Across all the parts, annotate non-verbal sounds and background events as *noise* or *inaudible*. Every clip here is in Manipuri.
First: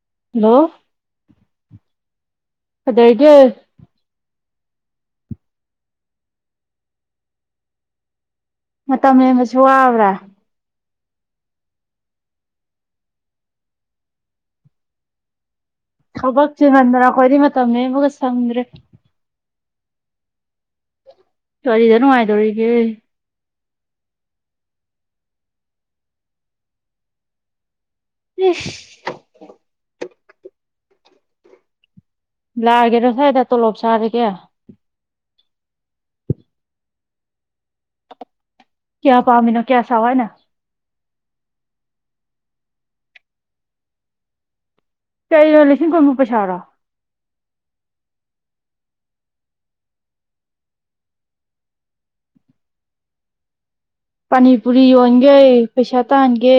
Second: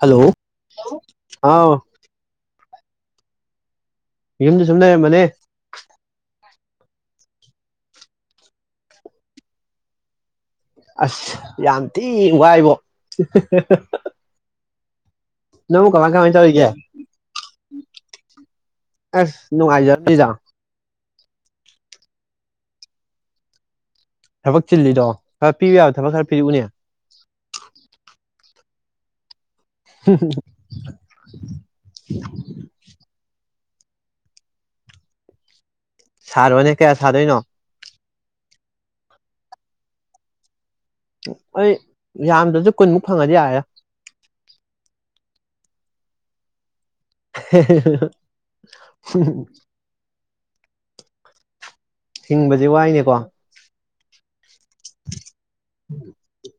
ꯍꯜꯂꯣ ꯂꯣ ꯑꯥꯎ ꯀꯩꯗꯧꯔꯤꯒꯦ ꯌꯨꯝꯗ ꯁꯨꯝ ꯂꯩꯔꯝꯕꯅꯦ ꯃꯇꯝ ꯂꯦꯟꯕꯁꯦ ꯋꯥꯕ꯭ꯔꯥ ꯑꯁ ꯌꯥꯝ ꯊꯤ ꯋꯥꯏꯕꯣ ꯢꯍꯦ ꯍꯥ ꯍꯥ ꯊꯕꯛ ꯆꯤꯟꯃꯟꯗꯅ ꯑꯩꯈꯣꯏꯗꯤ ꯃꯇꯝ ꯂꯦꯟꯕꯒ ꯁꯪꯗ꯭ꯔꯦ ꯅꯨꯡꯉꯥꯏꯖꯥꯔ꯭ꯝꯅꯤꯗ ꯀꯥꯔꯤꯗ ꯅꯨꯡꯉꯥꯏꯗꯧꯔꯤꯒꯦ ꯊꯕꯛ ꯆꯤꯜꯂꯤꯗꯣ ꯈꯔ ꯄꯤꯕ ꯌꯥꯕ ꯊꯕꯛ ꯈꯔ ꯄꯤꯔꯛꯎꯅꯦ ꯢꯁ ꯍꯝ ꯍꯝ ꯍꯝ ꯍꯝ ꯂꯥꯛꯒꯦꯔ ꯍꯣꯢꯗ ꯇꯣꯂꯣꯞ ꯁꯥꯥꯔꯒꯦ ꯁꯔꯣꯅꯦ ꯀꯌꯥ ꯁꯗꯣꯏꯅꯣ ꯀꯌꯥ ꯄꯥꯃꯤꯅꯣ ꯀꯌꯥ ꯁꯥꯎ ꯍꯥꯢꯅꯣ ꯑꯩ ꯌꯥꯝꯗ꯭ꯔꯁꯨ ꯀꯨꯟꯃꯨꯛ ꯐꯪꯉꯥꯗꯤ ꯌꯥꯔꯦꯗ ꯀꯩꯅꯣ ꯂꯤꯁꯤꯡ ꯈꯨꯟꯕꯨ ꯄꯩꯁꯥꯔꯣ ꯏꯍꯦ ꯍꯦ ꯍꯦ ꯍꯨꯝ ꯍꯨꯝ ꯍꯤꯡꯕꯁꯦ ꯋꯥꯏꯅꯦꯀꯣ ꯄꯥꯅꯤ ꯄꯨꯔꯤ ꯌꯣꯟꯒꯦ ꯄꯩꯁꯥ ꯇꯥꯟꯒꯦ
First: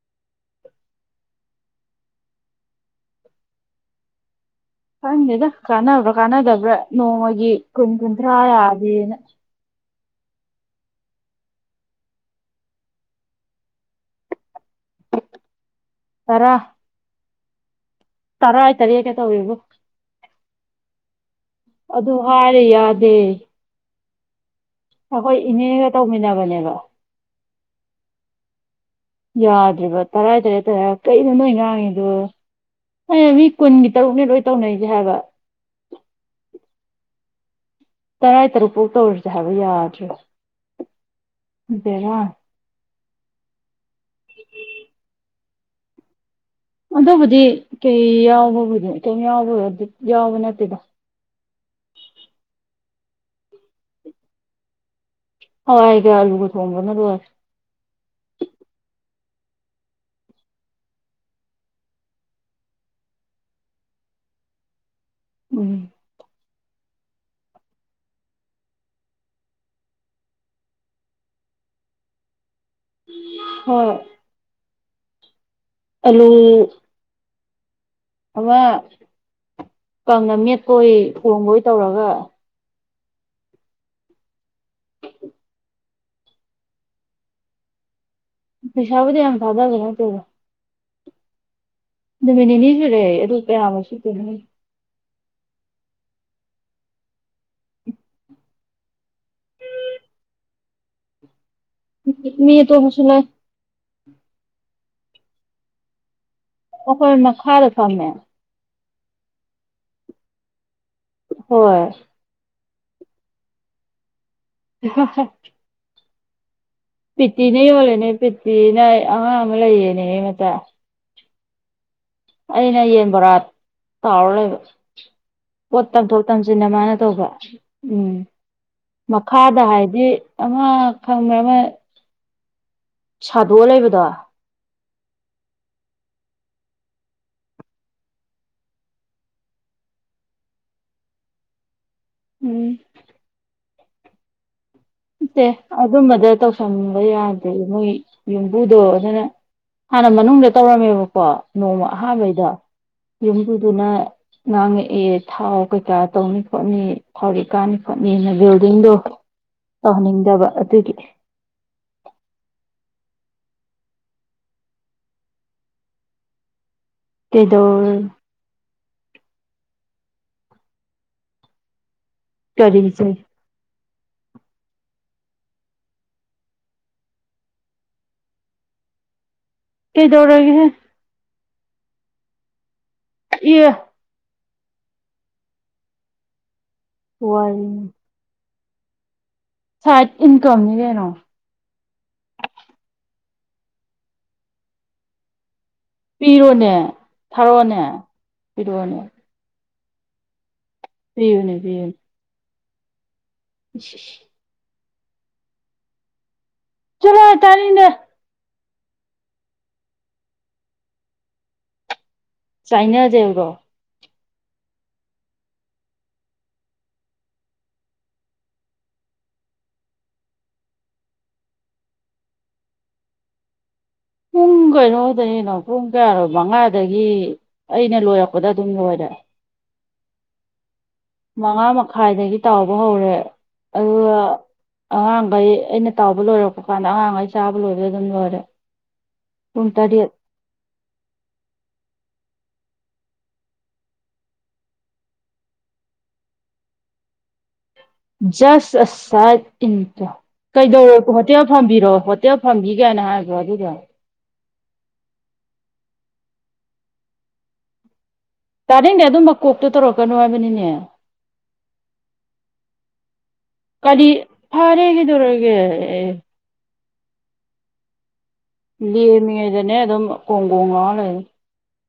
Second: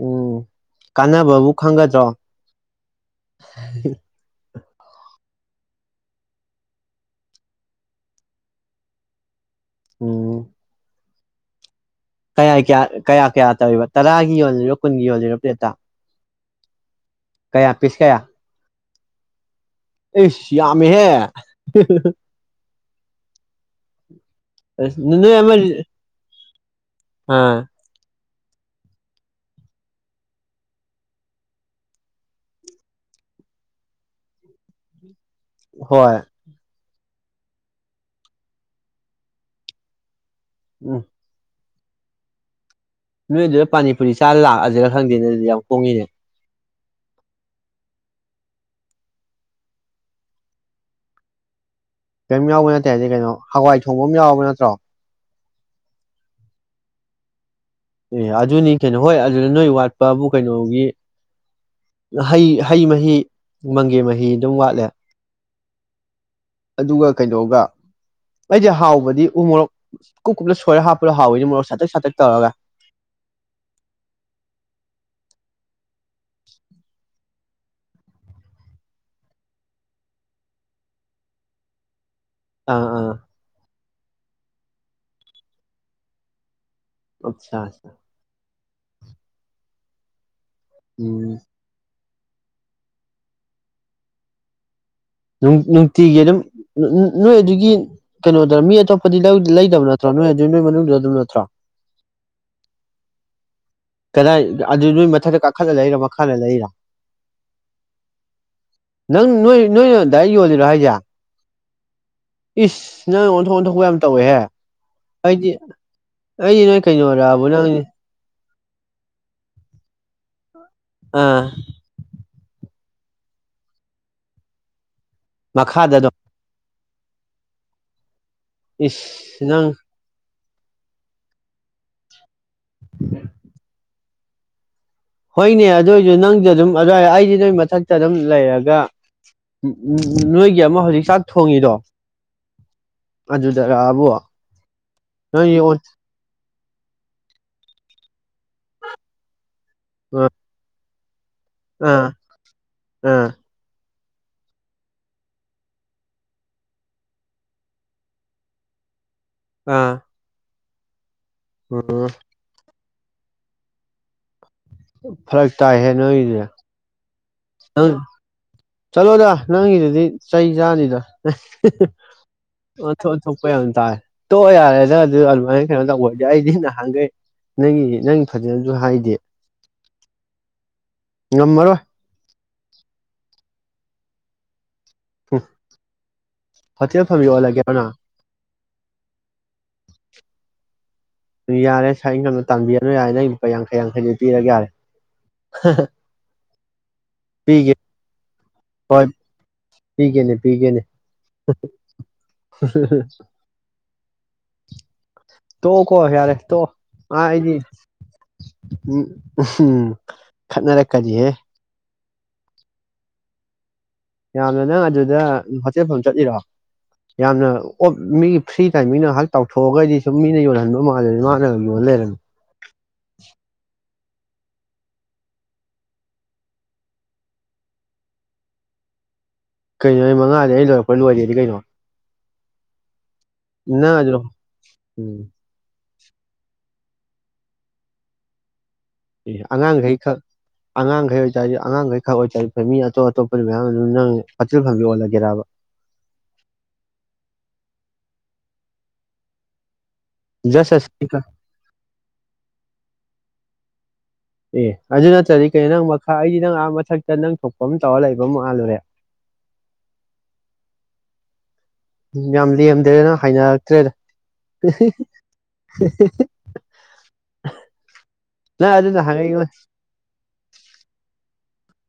ꯎꯝ ꯀꯥꯟꯅꯕꯕꯨ ꯈꯪꯒꯗ꯭ꯔꯣ ꯈꯪꯗꯦꯗ ꯀꯥꯟꯅꯕ꯭ꯔꯥ ꯀꯥꯟꯅꯗꯕ꯭ꯔꯥ ꯅꯣꯡꯃꯒꯤ ꯀꯨꯟ ꯀꯨꯟꯊ꯭ꯔꯥ ꯌꯥꯗꯦꯅꯥ ꯎꯝ ꯀꯌꯥꯒꯤ ꯀꯌꯥ ꯀꯌꯥ ꯇꯧꯢꯕ ꯇꯔꯥꯒꯤ ꯌꯣꯜꯂꯤꯔꯣ ꯀꯨꯟꯒꯤ ꯌꯣꯜꯂꯤꯔꯣ ꯄ꯭ꯂꯦꯠꯇ ꯇꯔꯥ ꯀꯌꯥ ꯄꯤꯁ ꯀꯌꯥ ꯇꯔꯦ꯭ꯠ ꯀꯥ ꯇꯧꯏꯔꯦꯕꯨ ꯏꯁ ꯌꯥꯝꯃꯦꯍꯦ ꯑꯗꯨ ꯍꯥꯏꯔꯦ ꯌꯥꯗꯦ ꯑꯁ ꯅꯣꯏ ꯑꯩꯈꯣꯏ ꯑꯃ ꯏꯅꯦꯒ ꯇꯧꯃꯤꯟꯅꯕꯅꯦ *unintelligible* ꯑꯥ ꯌꯥꯗ꯭ꯔꯤꯕ ꯇꯔꯥꯏ ꯇꯔꯦꯠ ꯇꯧꯋꯦ ꯍꯥꯏꯔ ꯀꯩꯅꯣ ꯅꯣꯏ ꯉꯥꯡꯉꯤꯗꯣ ꯑꯩꯅ ꯃꯤ ꯀꯨꯟꯒꯤ ꯇꯔꯨꯛꯅꯦ ꯂꯣꯏ ꯇꯧꯅꯔꯤꯁꯦ ꯍꯥꯏꯕ ꯍꯣꯏ ꯇꯔꯥꯏ ꯇꯔꯨꯛ ꯐꯧ ꯇꯧꯔꯁꯦ ꯍꯥꯏꯕ ꯌꯥꯗ꯭ꯔꯤꯕ ꯎꯝ ꯕꯦꯔꯅꯦ ꯅꯣꯏꯗꯨꯗ ꯄꯥꯅꯤ ꯄꯨꯨꯔꯤ ꯆꯥꯔ ꯂꯥꯛꯑꯖꯤꯔ ꯈꯪꯗꯦꯅꯦ ꯑꯗꯨꯗꯤ ꯌꯥꯎ ꯍꯣꯡꯉꯦꯅꯦ ꯑꯗꯨꯕꯨꯗꯤ ꯀꯩ ꯌꯥꯎꯕꯕꯨꯗꯤ ꯀꯩꯝ ꯌꯥꯎꯕ ꯑꯗꯨ ꯌꯥꯎꯕ ꯅꯠꯇꯦꯗ ꯀꯩꯝ ꯌꯥꯎꯕ ꯅꯠꯇꯦ ꯍꯥꯏꯗꯤ ꯀꯩꯅꯣ ꯍꯋꯥꯏ ꯊꯣꯡꯕ ꯑꯃ ꯌꯥꯎꯕ ꯅꯠꯇ꯭ꯔꯣ ꯍꯋꯥꯏꯒ ꯑꯂꯨꯒ ꯊꯣꯡꯕꯅ ꯂꯣꯏꯔꯦ ꯑꯦ ꯑꯗꯨꯅꯤ ꯀꯩꯅꯣ ꯍꯣꯏ ꯑꯗꯨꯗ ꯅꯣꯏ ꯋꯥꯠꯄꯕꯨ ꯀꯩꯅꯣꯒꯤ ꯍꯩ ꯍꯩ ꯃꯍꯤ ꯃꯪꯒꯦ ꯃꯍꯤ ꯑꯗꯨꯝ ꯋꯥꯠꯂꯦ ꯎꯝ ꯑꯗꯨꯒ ꯀꯩꯅꯣꯒ ꯑꯩꯗꯤ ꯍꯥꯎꯕꯗꯤ ꯎ ꯃꯣꯔꯣꯛ ꯀꯨꯞ ꯀꯨꯞꯅ ꯁꯣꯏꯔ ꯍꯥꯞꯄꯗ ꯍꯥꯎꯋꯤꯅꯦ ꯃꯣꯔꯣꯛ ꯁꯥꯇꯛ ꯁꯥꯇꯛ ꯇꯧꯔꯒ ꯍꯣꯏ ꯑꯂꯨ ꯑꯃ ꯀꯪꯅ ꯃꯦꯠꯄꯣꯏ ꯊꯣꯡꯕꯣꯏ ꯇꯧꯔꯒ ꯑꯥ ꯑꯥ ꯑꯆꯥ *unintelligible* ꯄꯩꯁꯥꯥꯕꯨꯗꯤ ꯌꯥꯝꯅ ꯊꯥꯗꯕ ꯅꯠꯇꯦꯗ ꯎꯝ ꯅꯨꯃꯤꯠꯅꯤꯅꯤ ꯁꯨꯔꯦ ꯑꯗꯣ ꯀꯥꯌꯥꯃꯨꯛ ꯁꯤꯠꯇꯣꯏꯅꯣ ꯈꯪ ꯅꯨꯡꯇꯤꯒꯤ ꯑꯗꯨꯝ ꯅꯣꯏ ꯑꯗꯨꯒꯤ ꯀꯩꯅꯣꯗ ꯃꯤ ꯑꯇꯣꯞꯄꯗꯤ ꯂꯧ ꯂꯩꯇꯕ ꯅꯠꯇ꯭ꯔꯣ ꯅꯣꯏ ꯑꯗꯨꯒꯤ ꯅꯣꯏ ꯃꯅꯨꯡꯗ ꯑꯗꯨꯝ ꯅꯠꯇ꯭ꯔꯣ ꯃꯤ ꯑꯇꯣꯞꯄꯁꯨ ꯂꯩ ꯀꯗꯥꯏ ꯑꯗꯨ ꯅꯣꯏ ꯃꯊꯛꯇ ꯀꯥꯈꯠꯂ ꯂꯩꯔ ꯃꯈꯥ ꯑꯣꯈꯣꯏ ꯃꯈꯥꯗ ꯐꯝꯃꯦ ꯅꯪ ꯅꯣꯏ ꯅꯣꯏ ꯗꯥꯏꯔꯦꯛ ꯌꯣꯜꯂꯤꯔꯣ ꯍꯥꯏꯖꯦ ꯍꯣꯏ ꯏꯁ ꯅꯪ ꯑꯣꯟꯊꯣꯛ ꯑꯣꯟꯊꯣꯛꯄ ꯌꯥꯝ ꯇꯧꯋꯦꯍꯦ ꯍ ꯍ ꯑꯩ ꯅꯡ *unintelligible* ꯄꯤꯇꯤ ꯅ ꯌꯣꯜꯂꯤꯅꯦ ꯄꯤ ꯄꯤꯅ ꯑꯉꯥꯡ ꯑꯃ ꯂꯩꯌꯦꯅꯦ ꯃꯆꯥ ꯑꯥ ꯑꯩꯅ ꯌꯦꯟꯕꯣꯔꯥ ꯇꯥꯎꯔ ꯂꯩꯕ ꯄꯣꯠ ꯃꯈꯥꯗꯗꯣ ꯇꯝꯊꯣꯛ ꯇꯝꯁꯤꯟꯅ ꯃꯥꯅ ꯇꯧꯕ ꯎꯝ ꯏꯁ ꯃꯈꯥꯗ ꯅꯪ ꯍꯥꯏꯗꯤ ꯑꯃ ꯈꯪꯕ ꯑꯃ ꯁꯥꯗꯣꯛꯑ ꯂꯩꯕꯗꯣ ꯍꯣꯏꯅꯦ ꯑꯗꯨꯏꯁꯨ ꯅꯪꯁꯨ ꯑꯗꯨꯝ ꯑꯗꯨꯋꯥꯏ ꯑꯩꯁꯨ ꯅꯣꯏ ꯃꯊꯛꯇ ꯑꯗꯨꯝ ꯂꯩꯔꯒ ꯎꯝ ꯎꯝ ꯅꯣꯏꯒꯤ ꯑꯃ ꯍꯧꯖꯤꯛ ꯆꯥꯛ ꯊꯣꯡꯉꯤꯗꯣ ꯎꯝ ꯑꯗꯨ ꯖꯔꯕꯨ ꯇꯦ ꯑꯗꯨꯃꯗ ꯇꯧꯁꯤ ꯊꯝꯕ ꯌꯥꯗꯦ ꯃꯣꯏ ꯌꯨꯝꯕꯨꯗꯣ ꯑꯗꯨꯅ ꯍꯥꯟꯅ ꯃꯅꯨꯡꯗ ꯇꯧꯔꯝꯃꯦꯕ ꯄꯥ *unintelligible* ꯅꯣꯡꯃ ꯑꯥ ꯑꯥ ꯑꯍꯥꯟꯕꯩꯗ ꯑꯥ ꯌꯨꯝꯕꯨꯗꯨꯅ ꯉꯥꯡꯉꯛꯏ ꯊꯥꯎ ꯀꯩꯀꯥ ꯇꯧꯅꯤ ꯈꯣꯠꯅꯤ ꯊꯥꯎꯔꯦꯛ ꯀꯥꯅꯤ ꯈꯣꯠꯅꯤꯅ ꯕꯤꯜꯗꯤꯡꯗꯣ ꯇꯧꯍꯟꯅꯤꯡꯗꯕ ꯑꯗꯨꯒꯤ ꯑꯣ ꯐꯔꯛ ꯇꯥꯏꯍꯦ ꯅꯣꯏꯗꯨꯗꯤ ꯀꯩꯗꯧ ꯑ ꯆꯂꯣꯗ ꯅꯪꯒꯤꯗꯨꯗꯤ ꯆꯩ ꯆꯥꯅꯤꯗ ꯀꯔꯤ ꯑꯣꯟꯊꯣꯛ ꯑꯣꯟꯊꯣꯛꯄ ꯌꯥꯝ ꯇꯥꯢ ꯇꯣꯛꯑꯣ ꯌꯥꯔꯦꯗ ꯑꯗꯨ ꯑꯗꯨꯃꯥꯏꯅ ꯀꯩꯅꯣ ꯇꯧꯕꯗꯤ ꯑꯩꯗꯤ ꯅꯍꯥꯟꯈꯩ ꯅꯪꯒꯤ ꯅꯪ ꯐꯖꯅꯁꯨ ꯍꯥꯏꯗꯦ ꯀꯩꯗꯧꯔꯒꯦꯍꯦ ꯉꯝꯃꯔꯣꯢ ꯏꯌꯥ ꯍꯨ ꯍꯣꯇꯦꯜ ꯐꯝꯃꯤ ꯑꯣꯜꯂꯒꯦꯔꯣ ꯅ ꯁꯥꯢꯠ ꯏꯟꯀꯝ ꯅꯤ ꯀꯩꯅꯣ ꯌꯥꯔꯦ ꯁꯥꯏꯠ ꯏꯟꯀꯝꯒ ꯇꯥꯟꯕꯤꯔꯅꯨ ꯌꯥꯔꯦ ꯅꯪ ꯂꯨꯄꯥ ꯌꯥꯡꯈꯩ ꯌꯥꯡꯈꯩꯗꯣ ꯄꯤꯔꯒꯦ ꯌꯥꯔꯦ ꯄꯤꯔꯣꯅꯦ ꯄꯤꯒꯦ ꯊꯥꯔꯛꯑꯣꯅꯦ ꯄꯤꯔꯣꯅꯦ ꯍꯣꯏ ꯄꯤꯒꯦꯅꯦ ꯄꯤꯒꯦꯅꯦ ꯄꯤꯕꯅꯦ ꯄꯤꯕꯅꯦ ꯍꯥ ꯍꯥꯥ ꯍꯥ ꯏꯁ ꯏꯁ ꯇꯣꯛꯑꯣꯀꯣ ꯌꯥꯔꯦ ꯇꯣꯛꯑꯣ ꯆꯠꯂꯣ ꯍꯥꯏꯗꯤ ꯇꯥꯅꯤꯡꯗꯦ ꯎꯝ ꯎ ꯍꯨꯝ ꯈꯠꯅꯔꯛꯀꯅꯤꯍꯦ ꯆꯥꯏꯅꯖꯦꯕ꯭ꯔꯣ ꯌꯥꯝꯅ ꯅꯪ ꯑꯗꯨꯗ ꯍꯣꯊꯦꯜ ꯐꯝ ꯆꯠꯂꯤꯔꯣ ꯌꯥꯝꯅ ꯑꯣꯞ ꯃꯤꯒꯤ ꯐ꯭ꯔꯤ ꯇꯥꯏꯃꯤꯡꯉꯥꯏꯍꯥꯛ ꯇꯥꯎꯊꯣꯛꯑꯒꯗꯤ ꯁꯨꯝ ꯃꯤꯅ ꯌꯣꯟꯜꯍꯟꯕ ꯃꯥꯜꯂꯅꯤ ꯃꯥꯅ ꯌꯣꯜ ꯂꯩꯔꯝꯃꯦ ꯄꯨꯡ ꯀꯩꯅꯣꯗꯒꯤꯅꯣ ꯄꯨꯡ ꯀꯌꯥꯔꯣ ꯃꯉꯥꯗꯒꯤ ꯑꯩꯅ ꯂꯣꯏꯔꯛꯄꯗ ꯑꯗꯨꯝ ꯂꯣꯏꯔꯦ ꯀꯩꯅꯣ ꯑꯩ ꯃꯉꯥꯗꯩ ꯑꯩ ꯂꯣꯢ ꯃꯉꯥ ꯃꯈꯥꯏꯗꯒꯤ ꯇꯥꯎꯕ ꯍꯧꯔꯦ ꯅꯪ ꯑꯗꯨ ꯑꯗꯨꯒ ꯎꯝ ꯑꯉꯥꯡꯒꯩ ꯑꯩꯅ ꯇꯥꯎꯕ ꯂꯣꯏꯔꯛꯄ ꯀꯥꯟꯗ ꯑꯉꯥꯡꯈꯩ ꯆꯥꯕ ꯂꯣꯢꯕꯗ ꯑꯗꯨꯝ ꯂꯣꯏꯔꯦ ꯑꯦ ꯄꯨꯡ ꯑꯉꯥꯡꯈꯩ ꯇꯔꯦꯠ ꯈꯛ ꯑꯉꯥꯡꯈꯩ ꯑꯣꯏꯇꯥꯔꯖꯨ ꯑꯉꯥꯡꯈꯩ ꯈꯛ ꯑꯣꯏꯇꯥꯔꯖꯨ ꯃꯤ ꯑꯇꯣꯞ ꯑꯇꯣꯞꯄꯖꯨ ꯃꯌꯥꯝ ꯑꯗꯨꯝ ꯅꯪ ꯍꯣꯇꯦꯜ ꯐꯝꯕꯤ ꯑꯣꯜꯂꯒꯦꯔꯕ ꯖꯁ ꯑ ꯁꯦꯠ ꯢꯟ ꯖꯁ ꯀꯩꯗꯧꯔ ꯑꯁꯤꯒ ꯍꯣꯇꯦꯜ ꯐꯝꯕꯤꯔꯣ ꯍꯣꯇꯦꯜ ꯐꯝꯕꯤꯒꯥꯏꯅ ꯍꯥꯏꯕ꯭ꯔꯣ *unintelligible* ꯑꯦ ꯑꯗꯨ ꯅꯠꯇ꯭ꯔꯗꯤ ꯀꯩꯅꯣ ꯅꯪ ꯃꯈꯥ ꯑꯩꯗꯤ ꯅꯪ ꯑꯥ ꯃꯊꯛꯇ ꯅꯪ ꯊꯣꯛꯄ ꯑꯃ ꯇꯧꯔ ꯂꯩ ꯇꯥꯅꯤꯡꯗꯦ ꯑꯗꯨꯝꯕ ꯀꯣꯛꯇꯨ ꯇꯧꯔꯛꯀꯅꯨ ꯍꯥꯏꯕꯅꯤꯅꯦ ꯌꯥꯝ ꯂꯦꯝꯗ꯭ꯔꯦꯅ ꯍꯥꯏꯅꯔꯛꯇ꯭ꯔꯦꯗ ꯀꯔꯤ ꯐꯔꯦ ꯀꯩꯗꯧꯔꯒꯦ ꯑꯦ ꯅꯪ ꯑꯗꯨꯅ ꯂꯦꯝꯃꯤ ꯍꯥꯏꯉꯩ ꯉꯩꯗꯅꯦ ꯑꯗꯨꯝ ꯀꯣꯡꯒꯣꯡ ꯂꯥꯎꯔ ꯂꯩꯔꯅꯤ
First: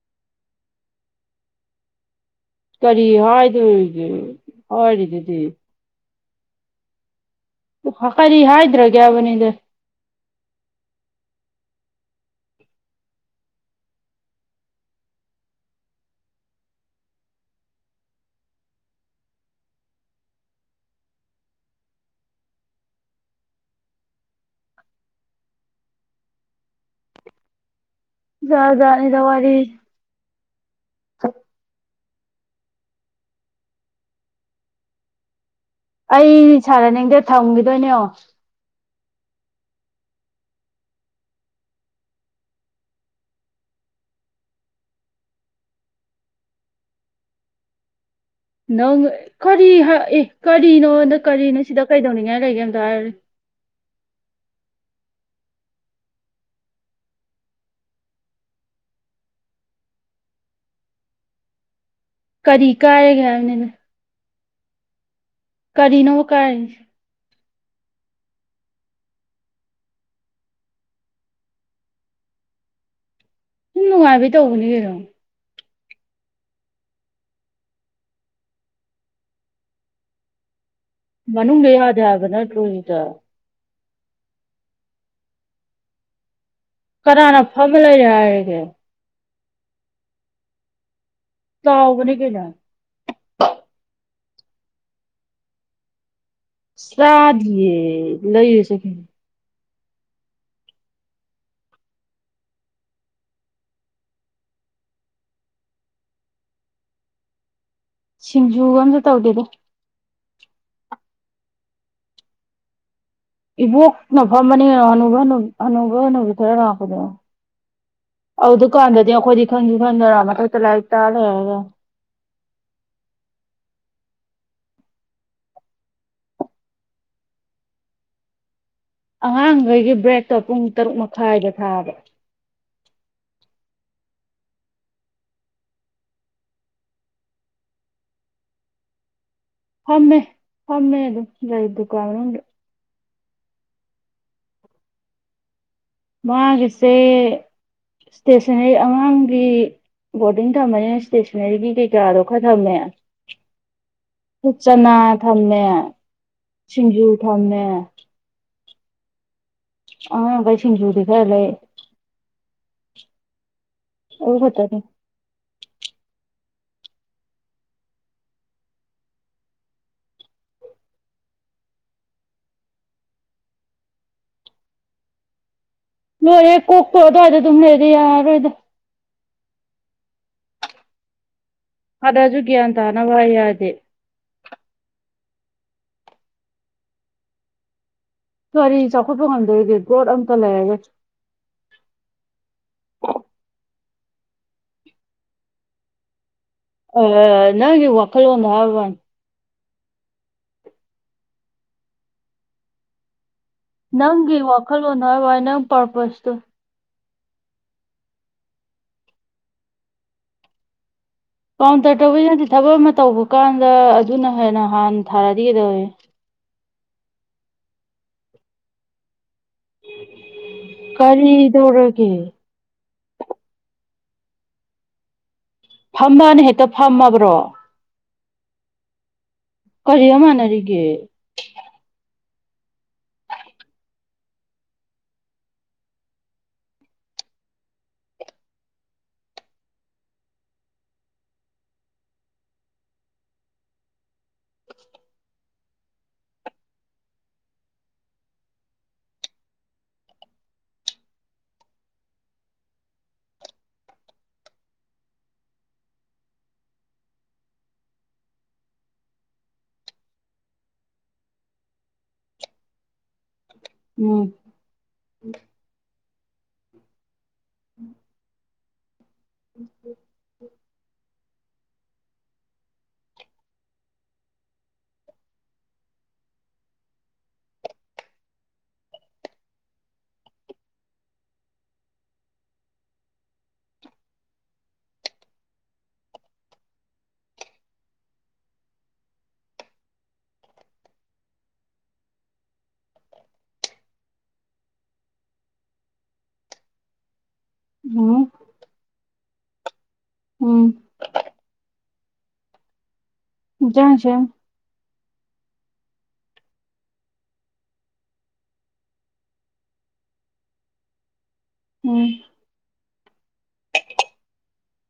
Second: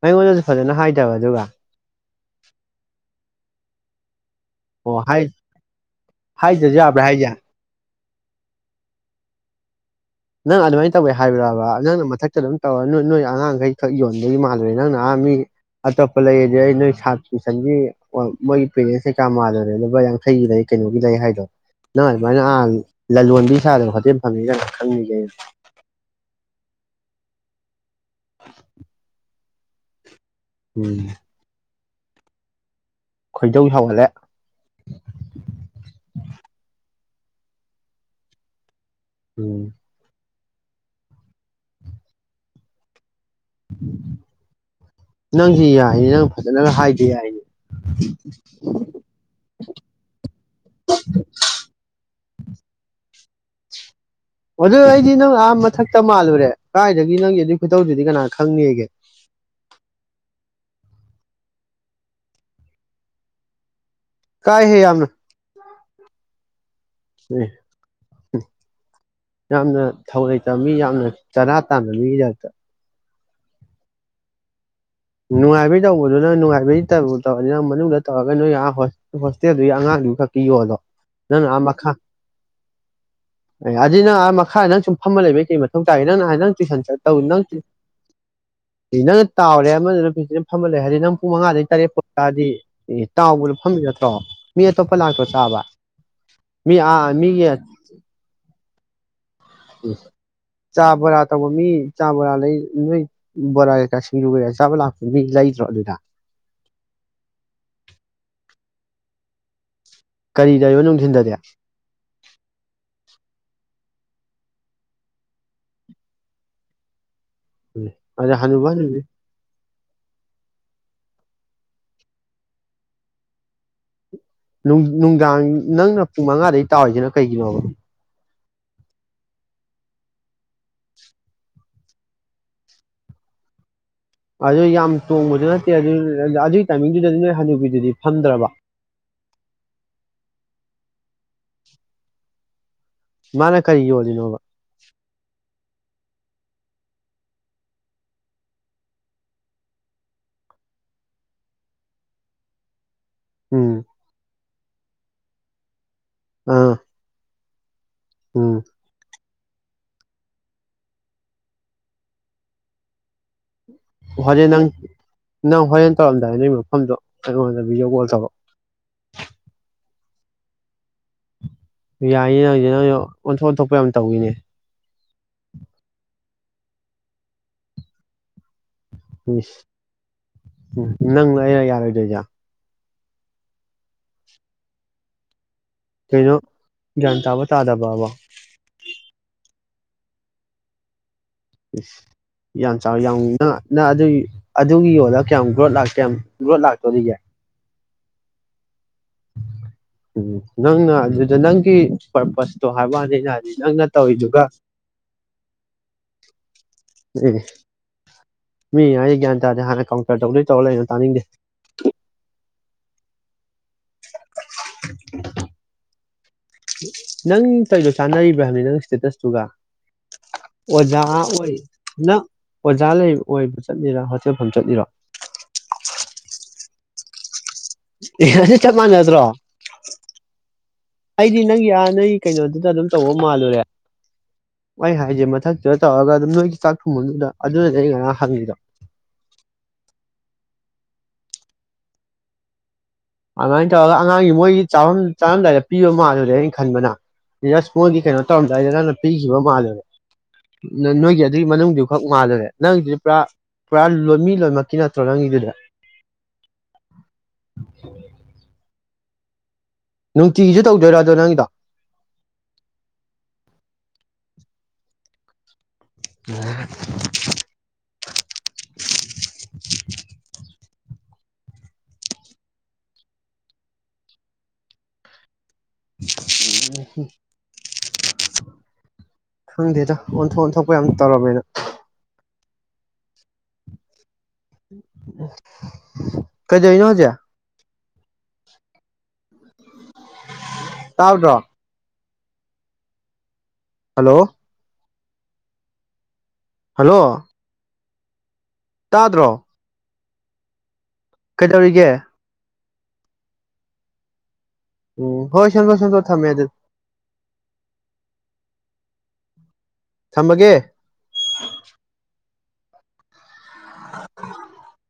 ꯑꯩꯉꯣꯟꯗꯁꯨ ꯐꯖꯅ ꯍꯥꯏꯗꯕ ꯑꯗꯨꯒ ꯀꯔꯤ ꯍꯥꯏꯗꯧꯔꯤꯒꯦ ꯍꯥꯏꯔꯤꯗꯨꯗꯤ ꯍꯥꯏꯗ꯭ꯔꯥꯖꯨ ꯌꯥꯕ꯭ꯔꯥ ꯍꯥꯢꯁꯦ ꯀꯔꯤ ꯍꯥꯏꯗ꯭ꯔꯒꯦ ꯍꯥꯢꯕꯅꯤꯗ ꯅꯪ ꯑꯗꯨꯃꯥꯏꯅ ꯇꯧꯋꯦ ꯍꯥꯏꯕ꯭ꯔꯕ ꯅꯪꯅ ꯃꯊꯛꯇ ꯑꯗꯨꯝ ꯇꯧꯔ ꯅꯣꯏ ꯑꯉꯥꯡꯈꯩ ꯈꯛ ꯌꯣꯟꯕꯒꯤ ꯃꯥꯜꯂꯨꯔꯦ ꯅꯪꯅ ꯑꯥ ꯃꯤ ꯑꯇꯣꯞꯄ ꯂꯩ ꯑꯗꯩ ꯑꯩ ꯅꯣꯏ ꯁꯥꯠ ꯇꯨꯏꯁꯟꯒꯤ ꯃꯣꯏꯒꯤ ꯄꯦꯔꯦꯟꯁ ꯀꯩꯀꯥ ꯃꯥꯜꯂꯨꯔꯦ ꯂꯨꯄꯥ ꯌꯥꯡꯈꯩꯒꯤ ꯂꯩ ꯀꯩꯅꯣꯒꯤ ꯂꯩ ꯍꯥꯏꯗꯣ ꯅꯪ ꯑꯗꯨꯃꯥꯏꯅ ꯑ ꯂꯂꯣꯟꯕꯤ ꯁꯥꯗꯅ ꯍꯣꯇꯦꯜ ꯐꯝꯃꯤ ꯀꯥꯢ ꯈꯪꯉꯤ ꯀꯩꯅꯣ ꯖꯥꯠ ꯖꯥꯠꯅꯤꯗ ꯋꯥꯔꯤ *inaudible* ꯃꯦ ꯈꯣꯏꯗꯧ ꯁꯥꯎꯒꯠꯂꯦ ꯑꯩ ꯁꯥꯟꯅꯅꯤꯡꯗꯦ ꯊꯝꯈꯤꯗꯣꯏꯅꯦ ꯌꯦꯡꯉꯣ ꯎꯝ ꯅꯪꯁꯤ ꯌꯥꯏꯅꯦ ꯅꯪ ꯐꯖꯅꯒ ꯍꯥꯏꯕ ꯌꯥꯏꯅꯦ ꯅꯪ ꯀꯔꯤ ꯍ ꯑꯦ ꯀꯔꯤꯅꯣ ꯅ ꯀꯔꯤꯅꯣ ꯁꯤꯗ ꯀꯩꯗꯧꯅꯤꯡꯉꯥꯏ ꯂꯩꯒꯦ ꯑꯝꯇ ꯍꯥꯏꯌꯨꯅꯦ ꯑꯗꯨ ꯑꯩꯗꯤ ꯅꯪ ꯑꯥ ꯃꯊꯛꯇ ꯃꯥꯜꯂꯨꯔꯦ ꯀꯗꯥꯥꯏꯗꯒꯤ ꯅꯪꯒꯤ ꯑꯗꯨꯒꯤ ꯈꯨꯇꯧꯗꯨꯗꯤ ꯀꯅꯥ ꯈꯪꯅꯤꯒꯦ ꯀꯔꯤ ꯀꯥꯏꯔꯒꯦ ꯍꯥꯏꯕꯅꯤꯗ ꯀꯥꯏ ꯍꯦ ꯌꯥꯝꯅ ꯀꯔꯤꯅꯣ ꯀꯥꯏꯁꯦ ꯑꯦ ꯍꯝ ꯌꯥꯝꯅ ꯊꯧ ꯂꯩꯇꯕ ꯃꯤ ꯌꯥꯝꯅ ꯆꯔꯥ ꯇꯥꯟꯕ ꯃꯤꯒꯤ ꯇꯥ꯭ꯌꯞꯇ ꯁꯨꯝ ꯅꯨꯡꯉꯥꯏꯕꯩ ꯇꯧꯕꯅꯤ ꯀꯩꯅꯣ ꯅꯨꯡꯉꯥꯢꯕꯩ- ꯇꯧꯕꯗꯣꯅꯥ ꯅꯨꯡꯉꯥꯏꯕꯩ ꯇꯧꯕꯨ ꯇꯧꯔꯗꯤ ꯃꯅꯨꯡꯗ ꯇꯧꯔꯒꯥ ꯅꯣꯏꯒꯤ ꯑꯥ ꯍꯣꯁꯇꯦꯜ ꯗꯨꯏ ꯑꯉꯥꯡ ꯗꯨꯗ ꯄꯤꯌꯣ ꯗꯣ ꯃꯅꯨꯡꯗ ꯌꯥꯗꯦ ꯍꯥꯏꯕꯥ ꯅꯠꯇꯔꯣ ꯗ ꯑꯦ ꯑꯗꯨꯗꯤ ꯅꯪ ꯃꯈꯥ ꯅꯪ ꯁꯨꯝ ꯐꯝꯃ ꯂꯩꯕꯩ ꯀꯩ ꯃꯊꯧ ꯇꯥꯒꯦ ꯅꯪ ꯅꯍꯥꯟ ꯅꯪ ꯇꯨꯏꯁꯟ ꯆꯠ ꯇꯧ ꯀꯅꯥꯅ ꯅꯪ ꯐꯝꯃ ꯂꯩꯔꯦ ꯍꯥꯏꯔꯒꯦ ꯅꯪꯅ ꯇꯥꯎꯔꯦ ꯐꯝꯃꯥ ꯂꯩ ꯍꯥꯏꯗꯤ ꯅꯪ *unintelligible* ꯄꯨꯡ ꯃꯉꯥꯗꯩ ꯇꯔꯦꯠꯄꯨꯛ ꯆꯥꯎꯕꯅꯦ ꯀꯩꯅꯣ ꯇꯥꯛꯑꯗꯤ ꯑꯦ ꯇꯥꯎꯕꯗꯣ ꯐꯝꯃꯤ ꯅꯠꯇꯔꯣ ꯃꯤ ꯑꯇꯣꯞꯄ ꯂꯥꯛꯇ꯭ꯔꯣ ꯆꯥꯕ ꯃꯤ ꯑꯥ ꯃꯤꯒꯤ ꯆꯥꯗꯤꯌꯦ ꯂꯩꯔꯁꯨ *inaudible* ꯆꯥ ꯕꯣꯔꯥ ꯇꯧꯕ ꯃꯤ ꯆꯥ ꯕꯣꯔꯥ ꯂꯩ ꯅꯣꯏ ꯕꯣꯔꯥ ꯀꯩꯀ ꯁꯤꯡꯖꯨ ꯀꯩꯀ ꯆꯥꯕ ꯂꯥꯛꯄ ꯃꯤ ꯂꯩꯗꯔꯣ ꯑꯗꯨꯗ ꯁꯤꯡꯖꯨꯒ ꯑꯝꯇ ꯇꯧꯗꯦꯗ ꯀꯔꯤꯗꯧꯔꯤꯕꯥ ꯅꯨꯡꯊꯤꯟꯗꯥꯗꯤ ꯏꯕꯣꯛꯅ ꯐꯝꯕꯅꯤ ꯍꯅꯨꯕ ꯍꯅꯨꯕꯤ ꯍꯅꯨꯕ ꯍꯅꯨꯕꯤ ꯈꯔ ꯂꯥꯛꯄꯗꯣ ꯑꯗ ꯑ ꯍꯅꯨꯕ ꯍꯅꯨ ꯗꯨꯀꯥꯟꯗꯗꯤ ꯑꯈꯣꯏꯗꯤ ꯈꯪꯗꯤ ꯈꯪꯗꯅ ꯃꯊꯛꯇ ꯂꯥꯏꯔꯤꯛ ꯇꯥꯛ ꯂꯩꯔꯒ ꯅꯨꯡꯗꯥꯡ ꯅꯪꯅ ꯄꯨꯡ ꯃꯉꯥꯗꯩ ꯇꯥꯎꯔꯤꯖꯤꯅ ꯀꯩꯒꯤꯅꯣꯕ ꯑꯉꯥꯡꯒꯩꯒꯤ ꯕ꯭ꯔꯦꯛꯇꯣ ꯄꯨꯡ ꯇꯔꯨꯛ ꯃꯈꯥꯏꯗ ꯊꯥꯕ ꯑꯗꯨ ꯌꯥꯝ ꯇꯣꯡꯕꯗꯨ ꯅꯠꯇꯦ ꯑꯗꯨ ꯑꯗꯨꯏ ꯇꯥꯏꯃꯤꯡꯗꯨꯗꯗꯤ ꯅꯣꯏ ꯍꯥꯅꯨꯕꯤꯗꯨꯗꯤ ꯐꯝꯗ꯭ꯔꯕ ꯐꯝꯃꯦ ꯐꯝꯃꯦ ꯑꯗꯨꯝ ꯂꯩ ꯗꯨꯀꯥꯟ ꯃꯅꯨꯡꯗ ꯃꯥꯅ ꯀꯔꯤ ꯌꯣꯜꯂꯤꯅꯣꯕ ꯃꯥꯒꯤꯁꯦ ꯁꯇꯦꯁꯟꯅꯔꯤ ꯑꯉꯥꯡꯒꯤ ꯕꯣꯔꯗꯤꯡ ꯊꯝꯃꯅꯤꯅ ꯁꯇꯦꯁꯟꯅꯔꯤꯒꯤ ꯀꯩꯀꯥꯗꯣ ꯈꯔ ꯊꯝꯃꯦ ꯎꯝ ꯍꯠ ꯆꯅ ꯊꯝꯃꯦ ꯑꯥ ꯁꯤꯡꯖꯨ ꯊꯝꯃꯦ ꯑꯣ ꯎꯝ ꯑꯉꯥꯡꯒꯩ ꯁꯤꯡꯖꯨꯗꯤ ꯈꯔꯥ ꯂꯩ ꯑꯗꯨ ꯍꯣꯔꯦꯟ ꯅꯪ ꯈꯠꯇꯅꯤ ꯅꯪ ꯍꯣꯔꯦꯟ ꯇꯧꯔꯝꯗꯥꯏ ꯑꯗꯨꯏ ꯃꯐꯝꯗꯣ ꯑꯩꯉꯣꯟꯗ ꯚꯤꯗꯤꯑꯣ ꯀꯣꯜ ꯇꯧꯔꯛꯑꯣ ꯌꯥꯏꯌꯦ ꯌꯥꯏꯌꯦ ꯅꯪ ꯑꯣꯟꯊꯣꯛ ꯑꯣꯟꯊꯣꯛꯄꯥ ꯌꯥꯝ ꯇꯧꯋꯤꯅꯦ ꯂꯣꯏꯔꯦ ꯀꯣꯛꯇꯣ ꯑꯗꯨꯋꯥꯏꯗ ꯑꯗꯨꯝ ꯂꯩꯔꯗꯤ ꯌꯔꯔꯣꯏꯗ ꯏꯁ ꯎꯝ ꯅꯪꯅ ꯑꯩꯔꯥ ꯌꯔꯣꯏꯗꯣꯏꯖꯦ ꯇꯥꯅꯕꯥ ꯍꯥꯏ ꯌꯥꯗꯦ ꯀꯩꯅꯣ ꯒ꯭ꯌꯥꯟ ꯇꯥꯕ ꯇꯥꯗꯕꯕꯣ ꯈꯣꯠꯄ ꯉꯝꯗꯣꯔꯤꯒꯦ ꯒ꯭ꯔꯣꯠ ꯑꯝꯇ ꯂꯩꯔꯔꯣꯏ ꯌꯥꯝ ꯆꯥꯎꯋꯤ ꯌꯥꯝ ꯅꯪ ꯑꯗꯨ ꯑꯗꯨꯒꯤ ꯌꯣꯟꯂꯒ ꯀꯌꯥꯝ ꯒ꯭ꯔꯣꯠ ꯂꯥꯛꯀꯦ ꯀꯌꯥꯝ ꯒ꯭ꯔꯣꯠ ꯑ ꯂꯥꯛꯇꯣꯔꯤꯒꯦ ꯅꯪꯒꯤ ꯋꯥ *unintelligible* ꯍꯥꯏꯕꯥ ꯋꯥꯅꯤ *unintelligible* ꯎꯝ ꯅꯪꯅ ꯑꯗꯨꯗ ꯅꯪꯒꯤ ꯄꯔꯄꯁꯇꯣ ꯍꯥꯏꯕ ꯋ꯭ꯅꯤ ꯑꯩꯅꯥ ꯍꯥꯏꯕꯗꯤ ꯅꯪꯒꯤ ꯋꯥꯈꯜꯂꯣꯟꯗꯣ ꯍꯥꯏ ꯋꯥꯅꯦ ꯅꯪ ꯄꯔꯄꯁꯇꯣ ꯑꯦ ꯑꯦ ꯃꯤ ꯍꯥꯢꯖꯦ ꯒ꯭ꯌꯥꯟ ꯇꯥꯗꯦ ꯍꯥꯟꯅ ꯀꯥꯎꯟꯇꯔ ꯇꯧꯗꯣꯏ ꯇꯧꯔ ꯂꯩꯑꯣ ꯇꯥꯅꯤꯡꯗꯦ ꯀꯥꯎꯟꯇꯔ ꯇꯧꯕꯩ ꯅꯠꯇꯦ ꯊꯕꯛ ꯑꯃ ꯇꯧꯕ ꯀꯥꯟꯗ ꯑꯗꯨꯅ ꯍꯦ ꯅꯍꯥꯟ ꯊꯔꯥꯗꯤ ꯀꯩꯗꯧꯋꯤ ꯅꯪ ꯇꯩꯗꯣ ꯆꯥꯅꯔꯤꯕ꯭ꯔꯥ ꯍꯥꯏꯕꯅꯤꯗ ꯅꯪ ꯁ꯭ꯇꯦꯇꯁ ꯗꯨꯒ ꯑꯣꯖꯥ ꯑꯣꯏ ꯀꯔꯤꯗꯧꯔꯒꯦ ꯅꯪ ꯑꯣꯖꯥ ꯂꯩ ꯑꯣꯏꯕ ꯆꯠꯂꯤꯔꯕ ꯆꯐꯝ ꯆꯠꯂꯤꯔꯣ ꯐꯝꯕꯅꯦ ꯍꯦꯇꯞ ꯇꯝꯃꯕ꯭ꯔꯣ ꯑꯦ ꯉꯁꯤ ꯆꯞ ꯃꯥꯟꯅꯗ꯭ꯔꯣ ꯀꯔꯤꯗ ꯃꯥꯟꯅꯔꯤꯒꯦ ꯑꯩꯗꯤ ꯅꯪꯒꯤ ꯑꯥ ꯅꯣꯏ ꯀꯩꯅꯣꯗꯨꯗ ꯑꯗꯨꯝ ꯇꯧꯕ ꯃꯥꯜꯂꯨꯔꯦ ꯃꯥ ꯍꯥꯏꯁꯦ ꯃꯊꯛꯇꯨꯗ ꯇꯧꯔꯒ ꯑꯗꯨꯝ ꯅꯣꯏꯒꯤ ꯆꯥꯛ ꯊꯣꯡꯕꯗꯨꯗ ꯑꯗꯨꯅꯗꯤ ꯑꯩ ꯉꯔꯥꯡ ꯍꯪꯉꯤꯗꯣ ꯑꯃꯥꯏꯅ ꯇꯧꯔꯒ ꯑꯉꯥꯡꯒꯤ ꯃꯣꯏꯒꯤ ꯆꯥꯕꯝ ꯆꯥꯔꯝꯗꯥꯏꯗ ꯄꯤꯕ ꯃꯥꯜꯂꯨꯔꯦ ꯑꯩꯅ ꯈꯟꯕꯅ ꯅꯁ ꯕꯣꯠꯒꯤ ꯀꯩꯅꯣ ꯇꯧꯔꯝꯗꯥꯏꯗ ꯅꯪꯅ ꯄꯤꯈꯤꯕ ꯃꯥꯜꯂꯨꯔꯦ ꯅꯣꯏꯒꯤ ꯑꯗꯨꯒꯤ ꯃꯅꯨꯡꯗꯨ ꯈꯛ ꯃꯥꯜꯂꯨꯔꯦ ꯅꯪꯒꯤꯗꯨꯗꯤ ꯄꯨꯔꯥ ꯄꯨꯔꯥ ꯂꯣꯏ ꯃꯤ ꯂꯣꯏꯅꯃꯛꯀꯤ ꯅꯠꯇ꯭ꯔꯣ ꯅꯪꯒꯤꯗꯨꯗꯤ *inaudible* ꯅꯨꯡꯇꯤꯒꯤꯁꯨ ꯇꯧꯗꯣꯏꯔꯥ ꯑꯗꯣ ꯅꯪꯒꯤꯗꯣ ꯎꯝ *unintelligible* *inaudible* ꯎꯝ ꯍꯝ ꯈꯪꯗꯦꯗ ꯑꯣꯟꯊꯣꯛ ꯑꯣꯟꯊꯣꯛꯄ ꯌꯥꯝ ꯇꯧꯔꯝꯃꯦꯗ ꯀꯩꯗꯧꯏꯅꯣ ꯍꯧꯖꯤꯛ ꯇꯥꯎꯗ꯭ꯔꯣ ꯍꯜꯂꯣ ꯍꯜꯂꯣ ꯎꯝ ꯇꯥꯗ꯭ꯔꯣ ꯎꯝ ꯀꯩꯗꯧꯔꯤꯒꯦ ꯍꯦꯟꯖꯥꯡ ꯁꯦꯝ ꯎꯝ ꯍꯣꯏ ꯁꯦꯝꯗꯣ ꯁꯦꯝꯗꯣ ꯊꯝꯃꯦ ꯑꯗꯨꯗꯤ ꯊꯝꯃꯒꯦ ꯎꯝ *unintelligible*